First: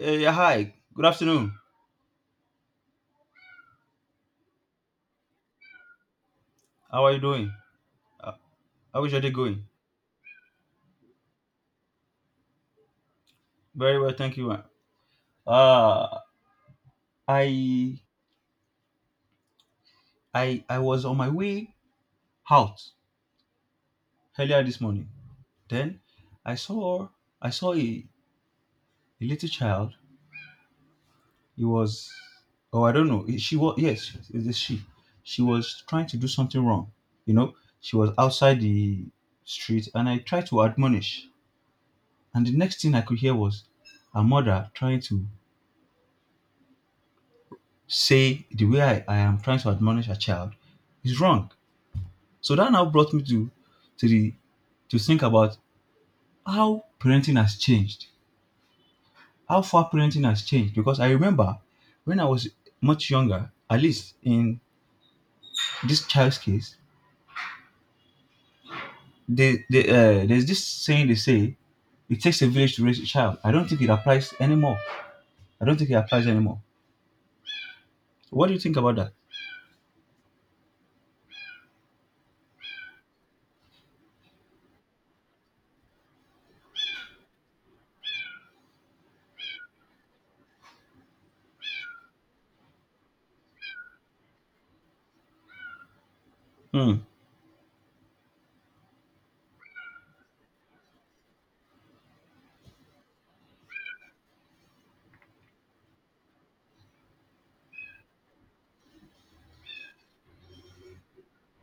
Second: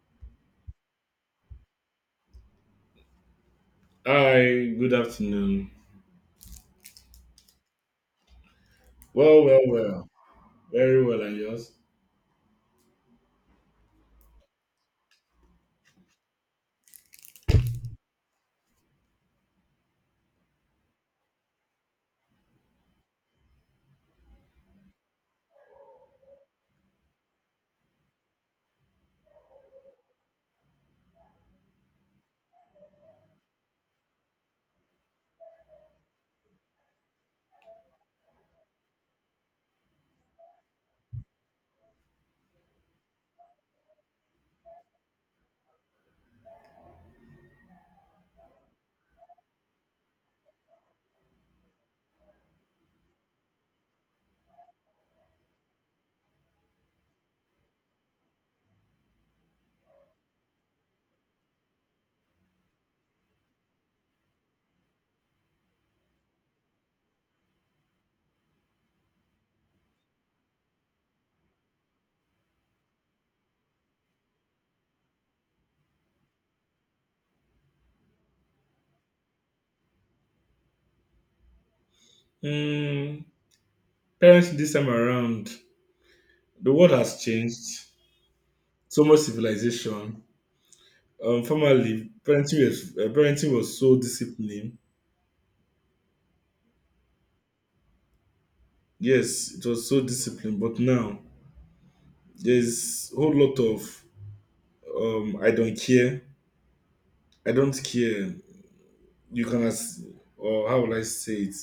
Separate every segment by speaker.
Speaker 1: Yeah, hi. Good afternoon.
Speaker 2: Hi, good afternoon.
Speaker 1: How are you doing? Uh, how is your day
Speaker 2: Well, well,
Speaker 1: going?
Speaker 2: well. very well, and yours?
Speaker 1: Very well, thank you. Uh, I I was on my way out earlier this morning. Then I saw I saw a little child. He was, oh, I don't know. She was, yes, it's a she. She was trying to do something wrong. You know, she was outside the street, and I tried to admonish. And the next thing I could hear was her mother trying to say the way I am trying to admonish a child is wrong. So that now brought me to the to think about how parenting has changed, how far parenting has changed. Because I remember when I was much younger, at least in this child's case, there's this saying they say it takes a village to raise a child. I don't think it applies anymore. I don't think it applies anymore. What do you think about that?
Speaker 2: Mm, Parents this time around, the world has changed. So much civilization. Formerly, parenting was so disciplined.
Speaker 1: Hmm,
Speaker 2: Yes, it was so disciplined. But now there's a whole lot of I don't care. I don't care. You can ask, or how will I say it?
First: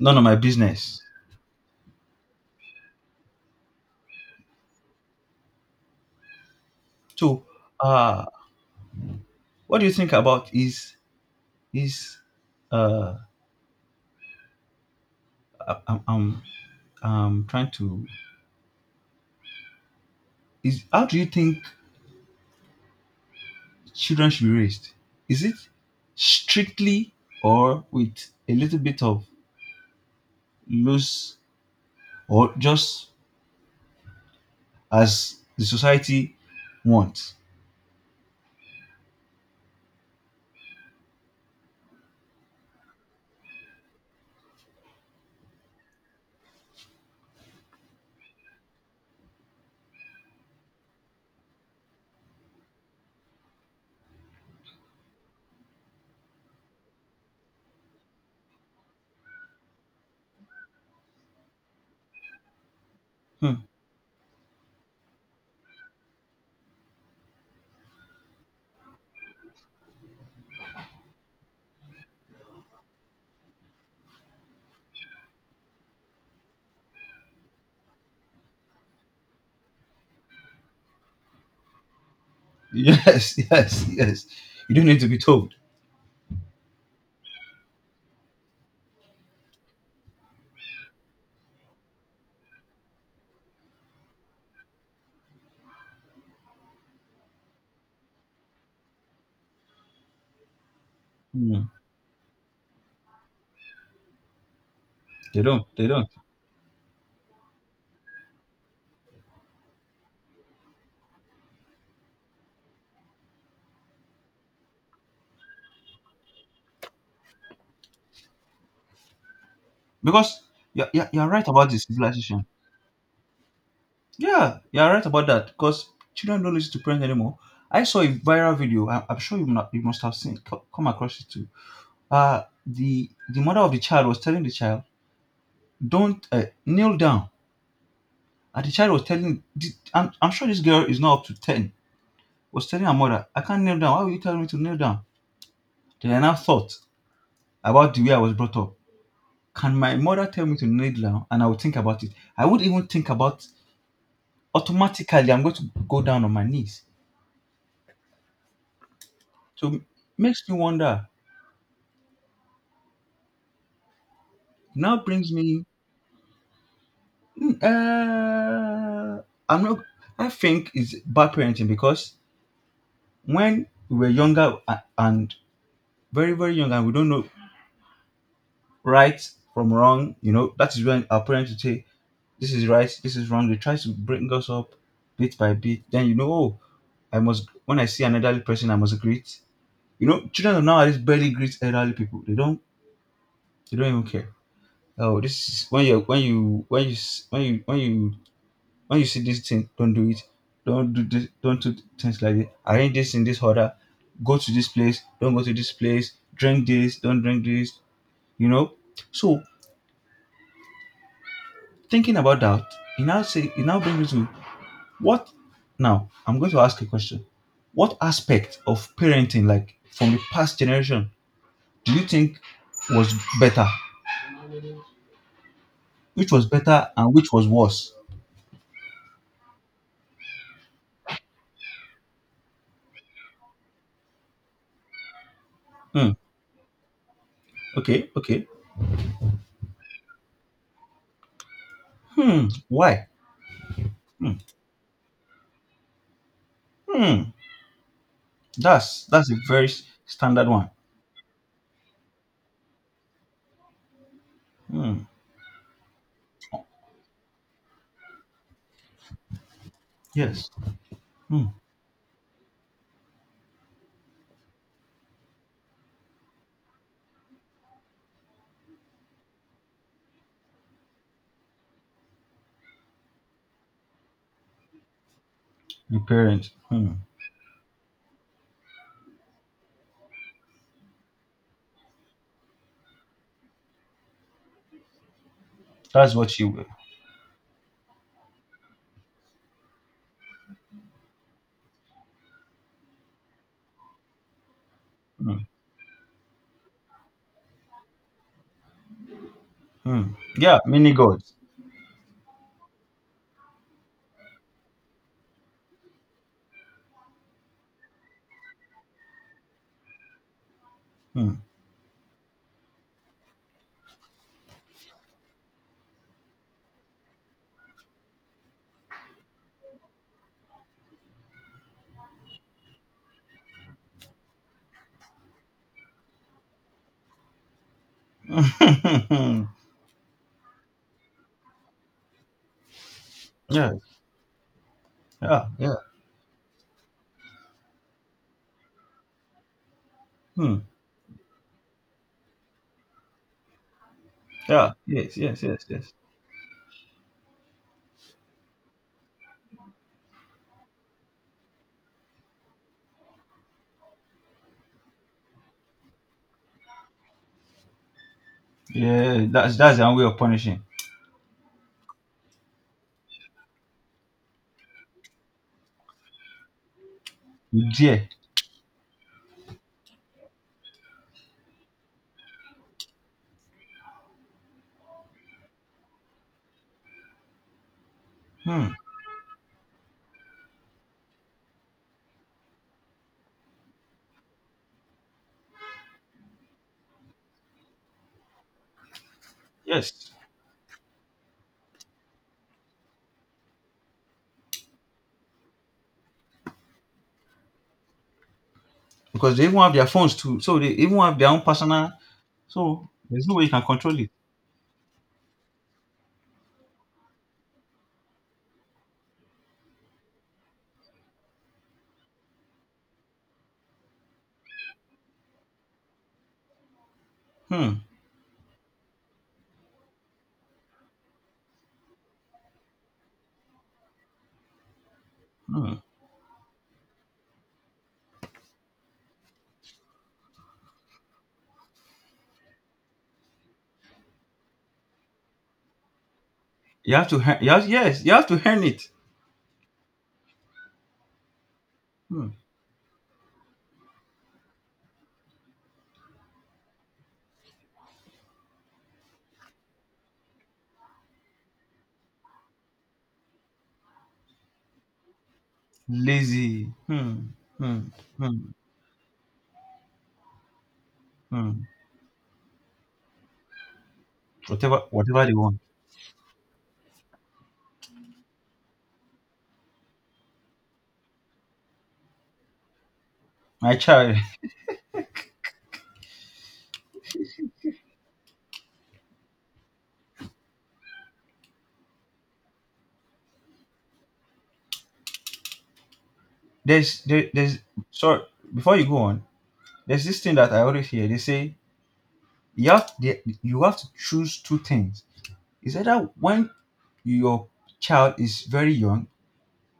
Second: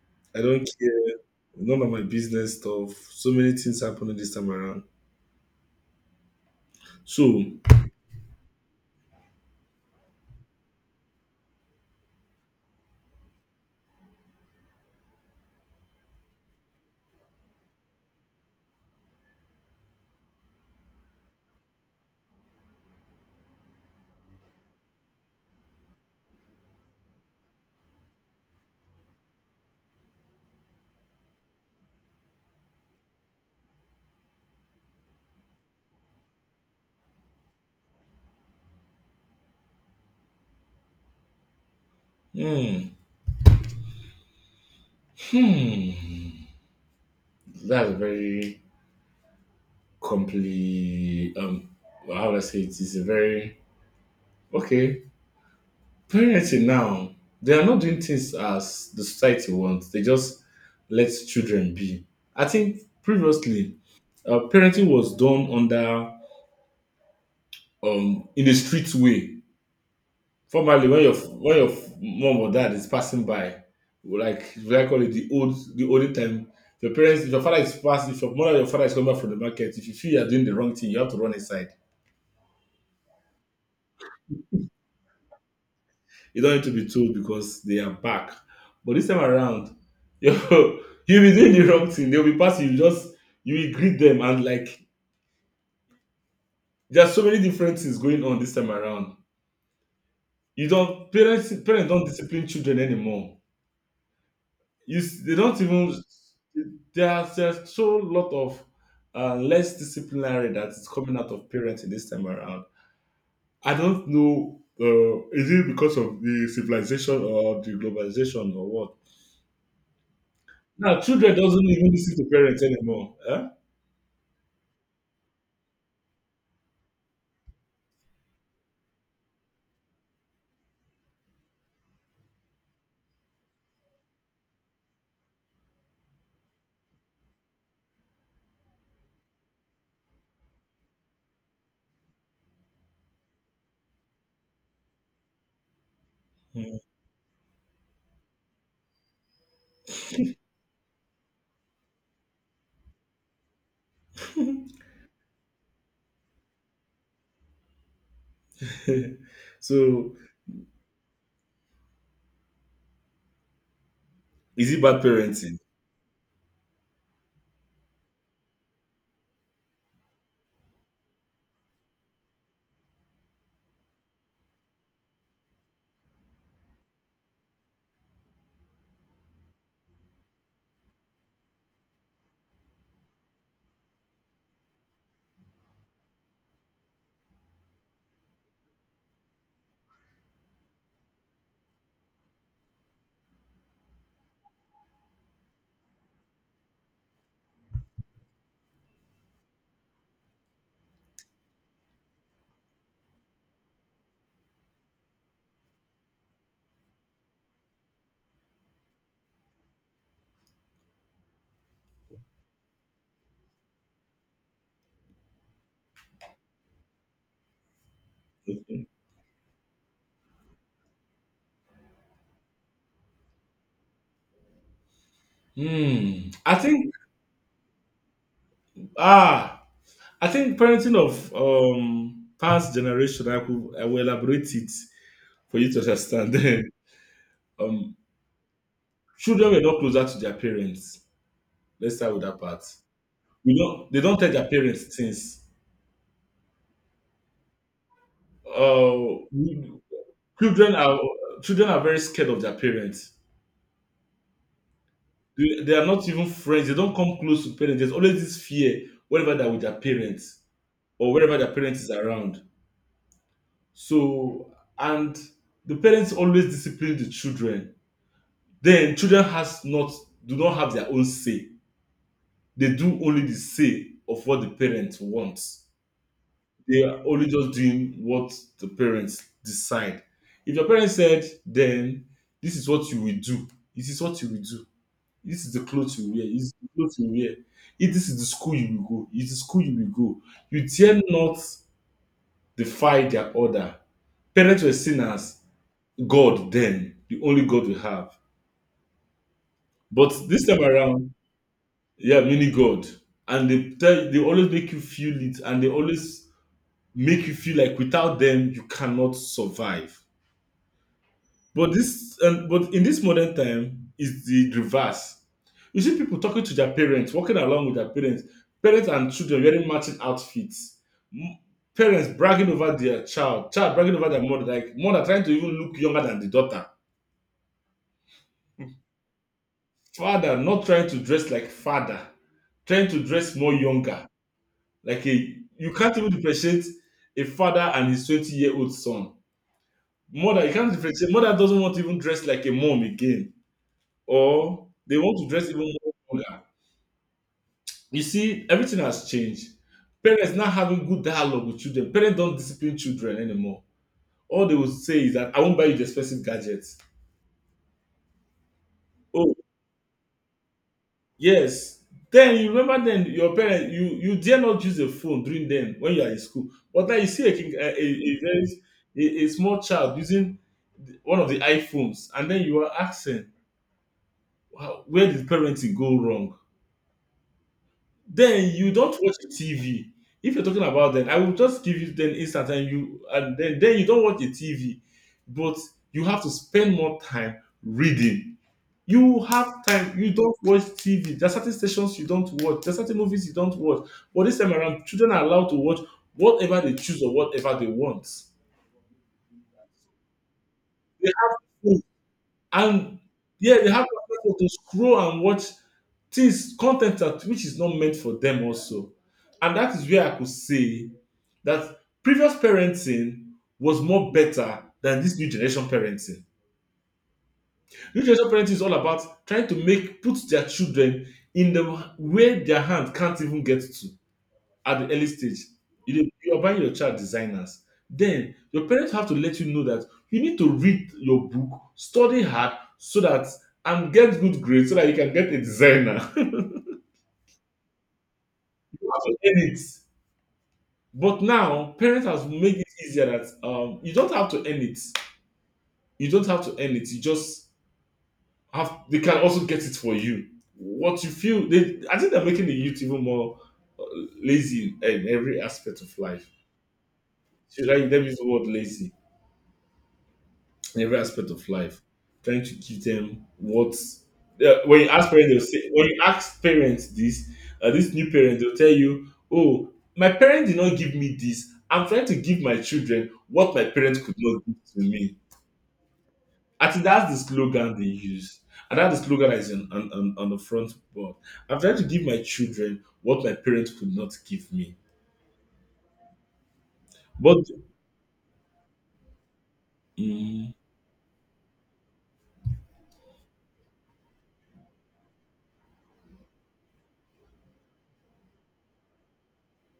Speaker 1: none of my
Speaker 2: I don't
Speaker 1: business.
Speaker 2: care. None of my business stuff. So many things happening this time around. So.
Speaker 1: So, uh, what do you think about is uh I- I'm, I'm I'm trying to is how do you think children should be raised? Is it strictly or with a little bit of loose or just as the society wants?
Speaker 2: Hmm. Hmm. That's a very compli. How would I say it? It's a very okay parenting now. They are not doing things as the society wants. They just let children be. I think
Speaker 1: Hmm.
Speaker 2: previously, parenting was done under in a street way. Formerly, when your mom or dad is passing by, like should I call it the olden time, your parents, if your father is passing, if your mother or your father is coming back from the market, if you feel you are doing the wrong thing, you have to run aside.
Speaker 1: Yes, yes, yes. You don't need to be told.
Speaker 2: You don't need to be told because they are back. But this time around, you you'll be doing the wrong thing. They'll be passing. You just you will greet them, and like there are so many different things going on this time around. You don't parents
Speaker 1: Hmm.
Speaker 2: parents don't discipline children anymore. You s- they
Speaker 1: They
Speaker 2: don't
Speaker 1: don't. They
Speaker 2: even,
Speaker 1: don't.
Speaker 2: there's so lot of less disciplinary that is coming out of parenting this time around. I don't know. Is it because of the civilization or the globalization or what?
Speaker 1: Because
Speaker 2: Now
Speaker 1: you're
Speaker 2: children
Speaker 1: right
Speaker 2: doesn't
Speaker 1: about the
Speaker 2: even listen to
Speaker 1: civilization.
Speaker 2: parents anymore. Huh?
Speaker 1: Yeah, you're right about that because children don't listen to parents anymore. I saw a viral video. I'm sure you must have seen, come across it too. The mother of the child was telling the child, "Don't, kneel down," and the child was telling. I'm sure this girl is not up to 10. Was telling her mother, "I can't kneel down. Why are you telling me to kneel down?" Then I now
Speaker 2: Hmm.
Speaker 1: thought about the way I was brought up. Can my mother tell me to kneel down, and I would think about it? I would even think about automatically. I'm going to go down on my knees. So
Speaker 2: So
Speaker 1: makes me wonder.
Speaker 2: is it
Speaker 1: Now
Speaker 2: bad
Speaker 1: brings
Speaker 2: parenting?
Speaker 1: me. mm, Uh, I'm not. I think it's bad parenting because when we were younger and very very young and we don't know right from wrong, you know that is when our parents would say this is right, this is wrong. They try to bring us up bit by bit. Then you know, oh, I must. When I see an elderly person, I must greet. Children of nowadays barely greet elderly people. They don't. They don't even care. Oh, this is when you when you when you see this thing, don't do it, don't do this, don't do things like this, arrange this in this order, go to this place, don't go to this place, drink this, don't drink this, you know so thinking about that, it now brings me to what. Now I'm going to ask a question: what aspect of parenting, like from the past generation, do you think was better?
Speaker 2: Hmm.
Speaker 1: Which was
Speaker 2: I
Speaker 1: better
Speaker 2: think
Speaker 1: and which was worse?
Speaker 2: ah, I think parenting of past generation. I will elaborate it for you to
Speaker 1: Hmm,
Speaker 2: understand. um,
Speaker 1: okay, okay.
Speaker 2: Children were not closer to their parents. Let's start with that
Speaker 1: Hmm,
Speaker 2: part.
Speaker 1: why?
Speaker 2: We don't. They don't tell
Speaker 1: Hmm,
Speaker 2: their parents things.
Speaker 1: hmm. that's
Speaker 2: Uh,
Speaker 1: that's a very
Speaker 2: we-
Speaker 1: standard one.
Speaker 2: children are children are very scared of their parents.
Speaker 1: Hmm.
Speaker 2: They are not even friends. They don't come close to parents. There's always this fear wherever they're with their parents
Speaker 1: Yes.
Speaker 2: or wherever
Speaker 1: Hmm.
Speaker 2: their parents is around. So and the parents always discipline the children. Then children has not do not have their own say. They do only the say of what the parents wants.
Speaker 1: Your parents.
Speaker 2: They
Speaker 1: Hmm.
Speaker 2: are only just doing what the parents decide. If your parents said, then this is what you will do. This is what you will do. This is the clothes you
Speaker 1: That's
Speaker 2: wear.
Speaker 1: what
Speaker 2: This
Speaker 1: you
Speaker 2: is
Speaker 1: were.
Speaker 2: the clothes you wear. If this is the school you will go, it is the school you will go. You dare not defy their order. Parents were seen as
Speaker 1: Hmm.
Speaker 2: God then, the only God we have.
Speaker 1: Hmm.
Speaker 2: But this
Speaker 1: Yeah,
Speaker 2: time
Speaker 1: mini
Speaker 2: around,
Speaker 1: gods.
Speaker 2: yeah, mini God. And they tell they always make you feel it, and they always make you feel like without them you cannot survive.
Speaker 1: Hmm.
Speaker 2: But this, and but in this modern time, is the reverse. You see people talking to their parents, walking along with their parents, parents and children wearing matching outfits. M- parents bragging over their child, child bragging over their mother, like mother trying to even look younger than the daughter, father not trying to dress like father, trying to dress more
Speaker 1: Yeah.
Speaker 2: younger. Like a
Speaker 1: Yeah.
Speaker 2: you
Speaker 1: Yeah.
Speaker 2: can't even differentiate a father and his 20 year old son. Mother, you
Speaker 1: Hmm.
Speaker 2: can't differentiate. Mother doesn't want to even dress like a mom again, or
Speaker 1: Yeah.
Speaker 2: they
Speaker 1: Yes.
Speaker 2: want to
Speaker 1: Yes.
Speaker 2: dress even
Speaker 1: Yes. Yes.
Speaker 2: more vulgar. You see, everything has changed. Parents not having good dialogue with children. Parents don't discipline children anymore. All they will say is that I won't buy you the expensive gadgets.
Speaker 1: Yeah.
Speaker 2: Oh,
Speaker 1: That's their way of punishing.
Speaker 2: yes. Then you remember then your parents you dare not use a phone during then when you are in school. But now you see a king,
Speaker 1: You dare.
Speaker 2: a very a small child using one of the iPhones, and then you are asking, wow, where did parenting go wrong? Then you
Speaker 1: Hmm.
Speaker 2: don't watch the TV. If you're talking about then, I will just give you then instant and you and then you don't watch the TV, but you have to spend more time reading. You have time. You
Speaker 1: Yes.
Speaker 2: don't watch TV. There are certain stations you don't watch. There are certain movies you don't watch. But this time around, children are allowed to watch whatever they choose or whatever they want.
Speaker 1: Because they even have their phones too, so they even
Speaker 2: They
Speaker 1: have their
Speaker 2: have
Speaker 1: own
Speaker 2: no.
Speaker 1: personal. So
Speaker 2: And
Speaker 1: there's no way you
Speaker 2: yeah,
Speaker 1: can
Speaker 2: they have
Speaker 1: control it.
Speaker 2: access to scroll and watch things content that which is not meant for them also. And that is where I could say that previous parenting was more better than this new generation parenting.
Speaker 1: Hmm.
Speaker 2: New generation parenting is all about trying to make put their children in the where their hand can't even get to at the early stage.
Speaker 1: Hmm.
Speaker 2: You dey you are buying your child designers, then your parents have to let you know that you need to read your book, study hard, so that and get good grades so that you can get a designer.
Speaker 1: You have to. You have, yes. You have to earn
Speaker 2: You
Speaker 1: it.
Speaker 2: have to earn it, but now parents have
Speaker 1: Hmm.
Speaker 2: made it easier that you don't have to earn it. You don't have to earn it. You just have they can also get it for you what you feel they. I think they're making the youth even more uh, lazy in every aspect of life.
Speaker 1: Lazy. Hmm.
Speaker 2: Should I
Speaker 1: Hmm.
Speaker 2: let me use the
Speaker 1: Hmm.
Speaker 2: word lazy in every aspect of
Speaker 1: Hmm.
Speaker 2: life, trying to give them what. Yeah, when
Speaker 1: Whatever.
Speaker 2: you ask
Speaker 1: Whatever
Speaker 2: parents,
Speaker 1: they
Speaker 2: they'll
Speaker 1: want.
Speaker 2: say, when you ask parents this, this new parents they'll tell you, "Oh, my parents did not give me this. I'm trying to give my children what my
Speaker 1: My
Speaker 2: parents could
Speaker 1: child.
Speaker 2: not give to me." I think that's the slogan they use, and that's the slogan that is on, on the front board. I'm trying to give my children what my parents could not give me.
Speaker 1: there's there,
Speaker 2: But
Speaker 1: there's Sorry, before you go on, there's this thing
Speaker 2: mm,
Speaker 1: that I always hear. They say you have to choose two things. Is either, when your child is very young,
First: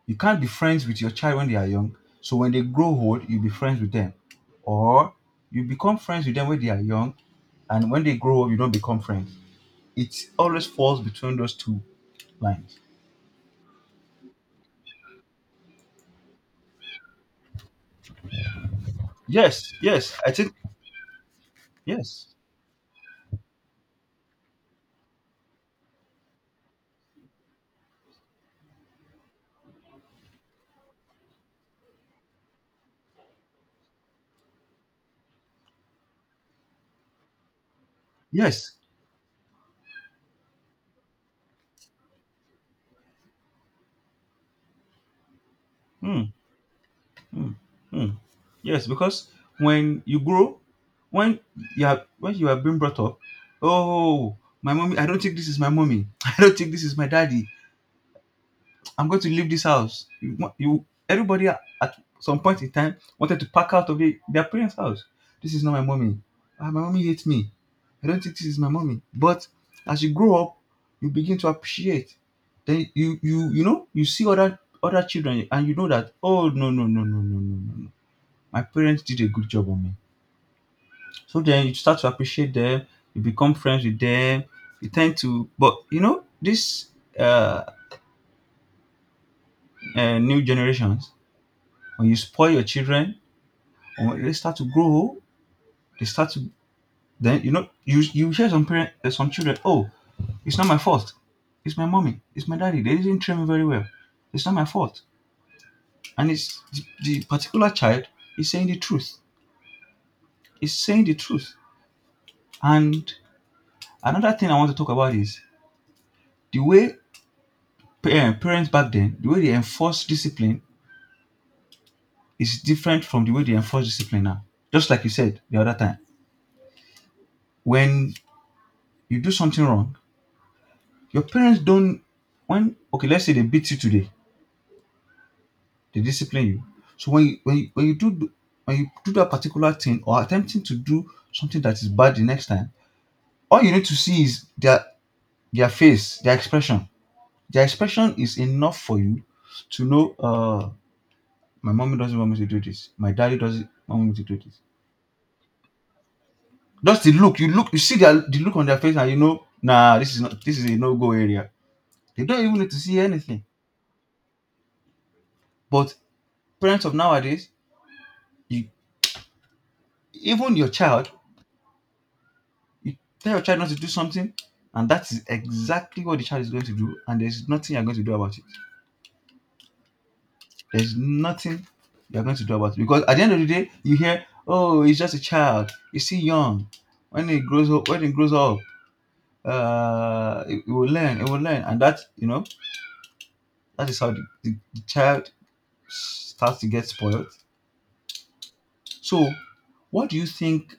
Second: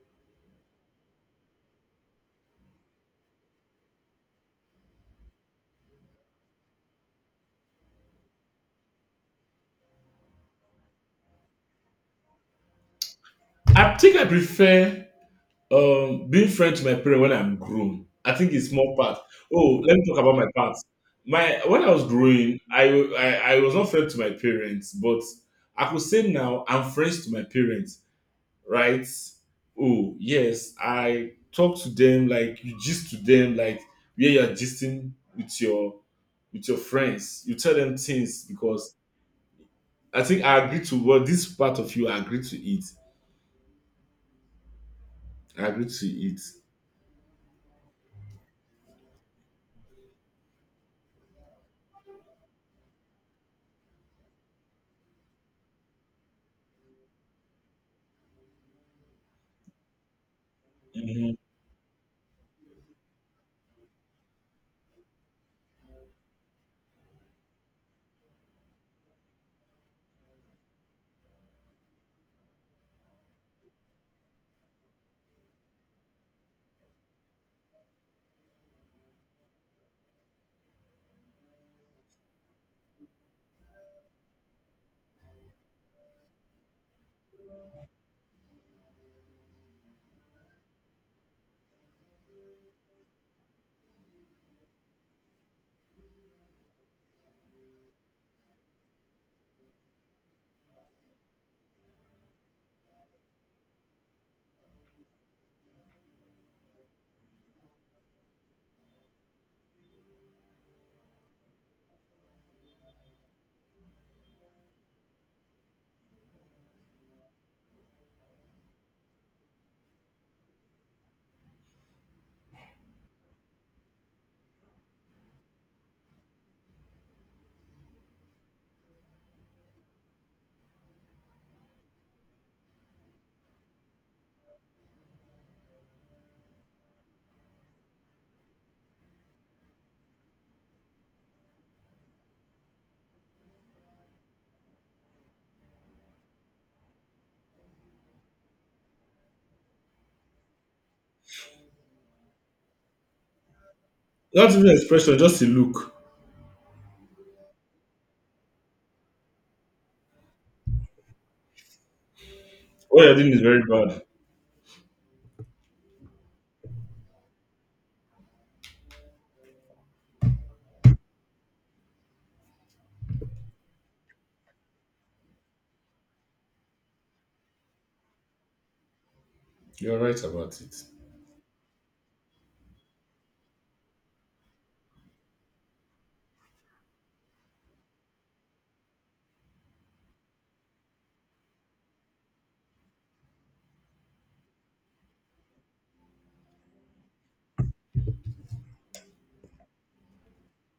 Speaker 1: you can't be friends with your child when they are young. So when they grow old, you be friends with them, or you become friends with them when they are young, and when they grow up, you don't become friends. It always falls between those two lines.
Speaker 2: I think I prefer being friend to my parents when I'm grown, I think it's more part.
Speaker 1: Yes,
Speaker 2: Oh, let me
Speaker 1: yes,
Speaker 2: talk
Speaker 1: I
Speaker 2: about my
Speaker 1: think
Speaker 2: part. My when I was
Speaker 1: yes,
Speaker 2: growing, I was not friend to my parents, but I could say now I'm friends to my parents, right? Oh yes, I talk to them like you gist to them like where you're gisting with your friends. You tell them things
Speaker 1: yes.
Speaker 2: because I think I agree to what this part of you I agree to it. I agree to
Speaker 1: Hmm.
Speaker 2: it.
Speaker 1: Mm, mm. Yes, because when you grow, when when you have been brought up, oh, my mommy, I don't think this is my mommy. I don't think this is my daddy. I'm going to leave this house. You, want- you
Speaker 2: Mhm.
Speaker 1: Everybody at some point in time wanted to pack out of their parents' house. This is not my mommy. Ah, my mommy hates me. I don't think this is my mommy. But as you grow up, you begin to appreciate. Then you know you see other children and you know that, oh, no, no, no, no, no, no, no, no, my parents did a good job on me. So then you start to appreciate them, you become friends with them, you tend to, but this uh, new generations, when you spoil your children, or when they start to grow, they start to, then you know you you hear some parents, some children, oh, it's not my fault. It's my mommy, it's my daddy, they didn't train me very well. It's not my fault. And it's the particular child is saying the truth. It's saying the truth. And another thing I want to talk about is the way parents back then, the way they enforce discipline is different from the way they enforce discipline now. Just like you said the other time, when you do something wrong, your parents don't. When okay, let's say they beat you today, they discipline you. So when you do that particular thing, or attempting to do something that is bad the next time, all you need to see is their face, their expression. Their expression is enough for you to know. My mommy doesn't want me to do this. My daddy doesn't want me to do
Speaker 2: Not
Speaker 1: this.
Speaker 2: even expression, just a look.
Speaker 1: Just the look, you see the look on their face, and you know, nah, this is not, this is a no-go area. They don't even need to see
Speaker 2: What you're doing is
Speaker 1: anything.
Speaker 2: very bad.
Speaker 1: But parents of nowadays, you even your child, you tell your child not to do something, and that is exactly what the child is going to do, and there's nothing you're going to do about it.
Speaker 2: You're right about it.
Speaker 1: There's nothing you're going to do about it because at the end of the day, you hear, oh, he's just a child, he's still young. When he grows up, he will learn, and that is how the child starts to get spoiled. So, what do you think?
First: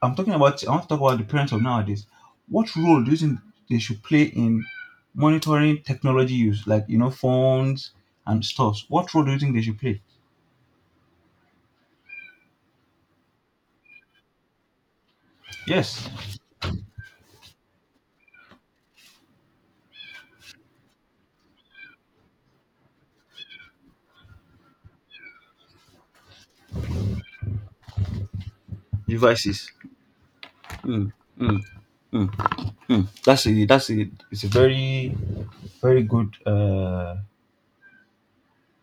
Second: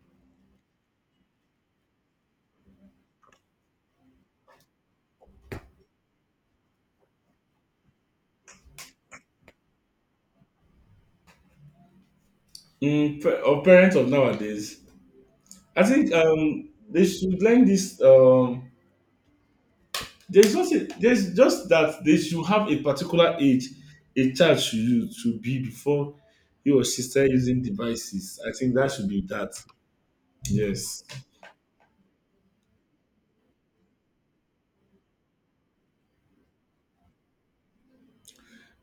Speaker 1: I'm talking about. I want to talk about the parents of nowadays. What role do you think they should play in monitoring technology use, like phones and stores? What role do you think they should play?
Speaker 2: Pa- of parents of nowadays, I
Speaker 1: Yes,
Speaker 2: think they should learn this. There's not a, there's just that they should have a particular age a child should use to be before he or she start using devices. I think that should be that.
Speaker 1: devices.
Speaker 2: Yes.
Speaker 1: Mm, mm, mm, mm. That's a It's a very very good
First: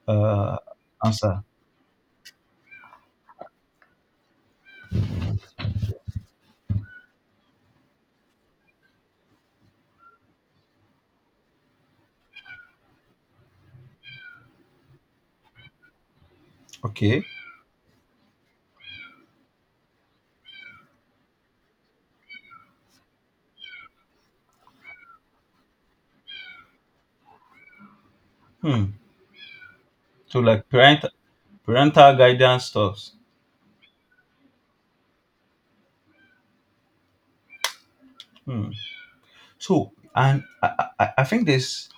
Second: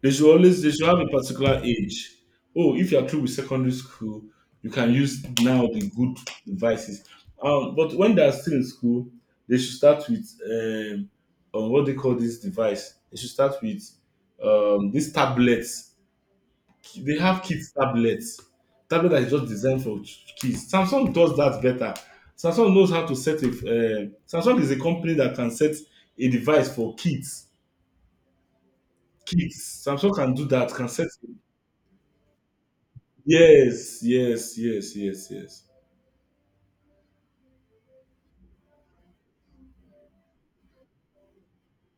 Speaker 2: They should
Speaker 1: uh,
Speaker 2: always they should have a
Speaker 1: answer.
Speaker 2: particular age. Oh, if you're through with secondary school, you can use now the good devices. But when they're still in school, they should start with what they call this device. They should start with these tablets. They
Speaker 1: Okay.
Speaker 2: have kids tablets. Tablet that is just designed for ch- kids. Samsung does that better. Samsung knows how to set a. Samsung is a company that can set a device for kids.
Speaker 1: Hmm.
Speaker 2: Kids. Samsung can
Speaker 1: So,
Speaker 2: do
Speaker 1: like
Speaker 2: that. Can set.
Speaker 1: parental guidance stuff.
Speaker 2: Yes, yes, yes, yes, yes.
Speaker 1: Hmm. So, and I think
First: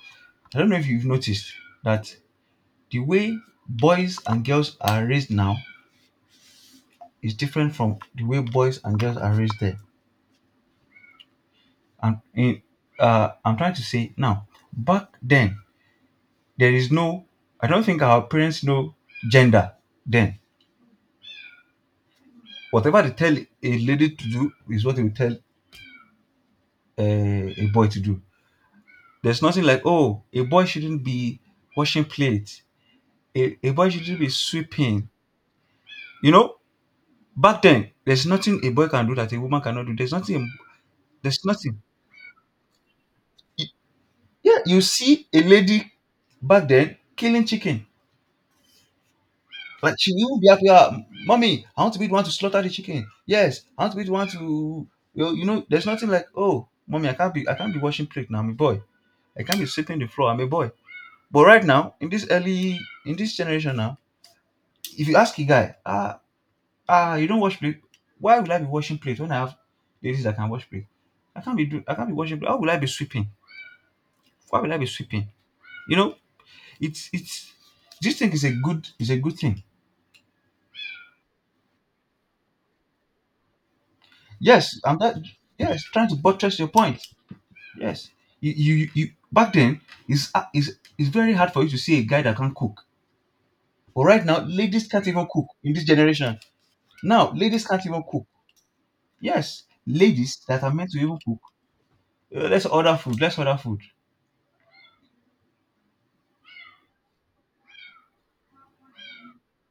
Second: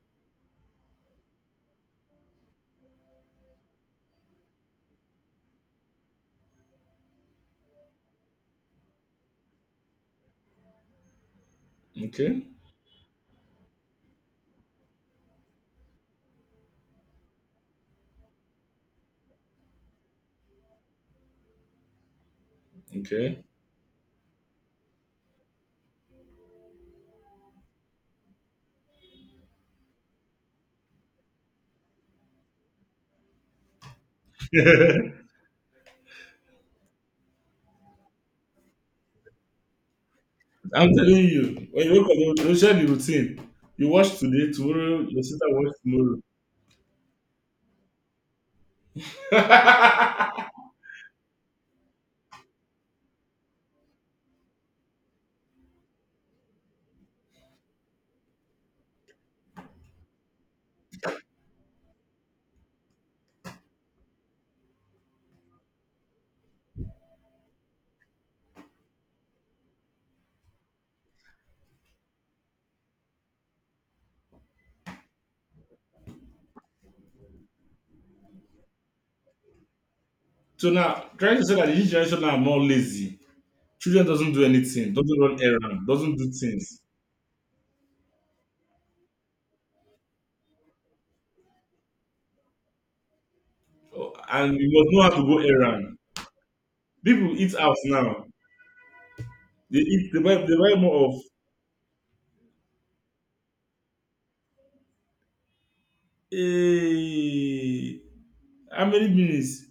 Speaker 1: I don't know if you've noticed that the way boys and girls are raised now is different from the way boys and girls are raised there. And
Speaker 2: Okay,
Speaker 1: in, I'm trying to say now, back then, there is no, I don't think our parents know gender then. Whatever they tell
Speaker 2: okay.
Speaker 1: a lady to do is what they will tell, a boy to do. There's nothing like, oh, a boy shouldn't be washing plates, a boy shouldn't be sweeping. You know, Back then, there's nothing a boy can do that a woman cannot do. There's nothing.
Speaker 2: I'm telling
Speaker 1: There's
Speaker 2: you,
Speaker 1: nothing.
Speaker 2: when you wake up, you share the routine.
Speaker 1: Y-
Speaker 2: You watch today,
Speaker 1: Yeah, you
Speaker 2: tomorrow, your
Speaker 1: see a
Speaker 2: sister watch
Speaker 1: lady
Speaker 2: tomorrow.
Speaker 1: back then killing chicken. Like, she will be happy. "Ah, mommy, I want to be the one to slaughter the chicken. Yes, I want to be the one to." You know, there's nothing like, oh, mommy, I can't be. I can't be washing plate now. I'm a boy. I can't be sweeping the floor. I'm a boy. But right now, in this generation now, if you ask a guy, Ah, you don't wash plate. Why would I be washing plate when I have ladies that can wash plate? I can't be do. I can't be washing plate. How will I be sweeping? Why will I be sweeping? You know, it's it's. This thing is a good thing.
Speaker 2: So now, trying to say that the youth generation now are not lazy. Children doesn't do
Speaker 1: Yes,
Speaker 2: anything,
Speaker 1: I'm that.
Speaker 2: doesn't run
Speaker 1: Yes,
Speaker 2: errand,
Speaker 1: trying to
Speaker 2: doesn't do
Speaker 1: buttress your
Speaker 2: things.
Speaker 1: point. Yes, you back then is it's very hard for you to see a guy that can cook. But
Speaker 2: Oh,
Speaker 1: right now,
Speaker 2: and you
Speaker 1: ladies
Speaker 2: must know
Speaker 1: can't
Speaker 2: how to
Speaker 1: even
Speaker 2: go
Speaker 1: cook in this
Speaker 2: errand.
Speaker 1: generation. Now,
Speaker 2: People eat
Speaker 1: ladies
Speaker 2: out
Speaker 1: can't even
Speaker 2: now.
Speaker 1: cook. Yes,
Speaker 2: They eat,
Speaker 1: ladies
Speaker 2: they
Speaker 1: that are
Speaker 2: buy
Speaker 1: meant to
Speaker 2: more
Speaker 1: even
Speaker 2: of,
Speaker 1: cook. Let's order food. Let's order food.
Speaker 2: hey, how many minutes?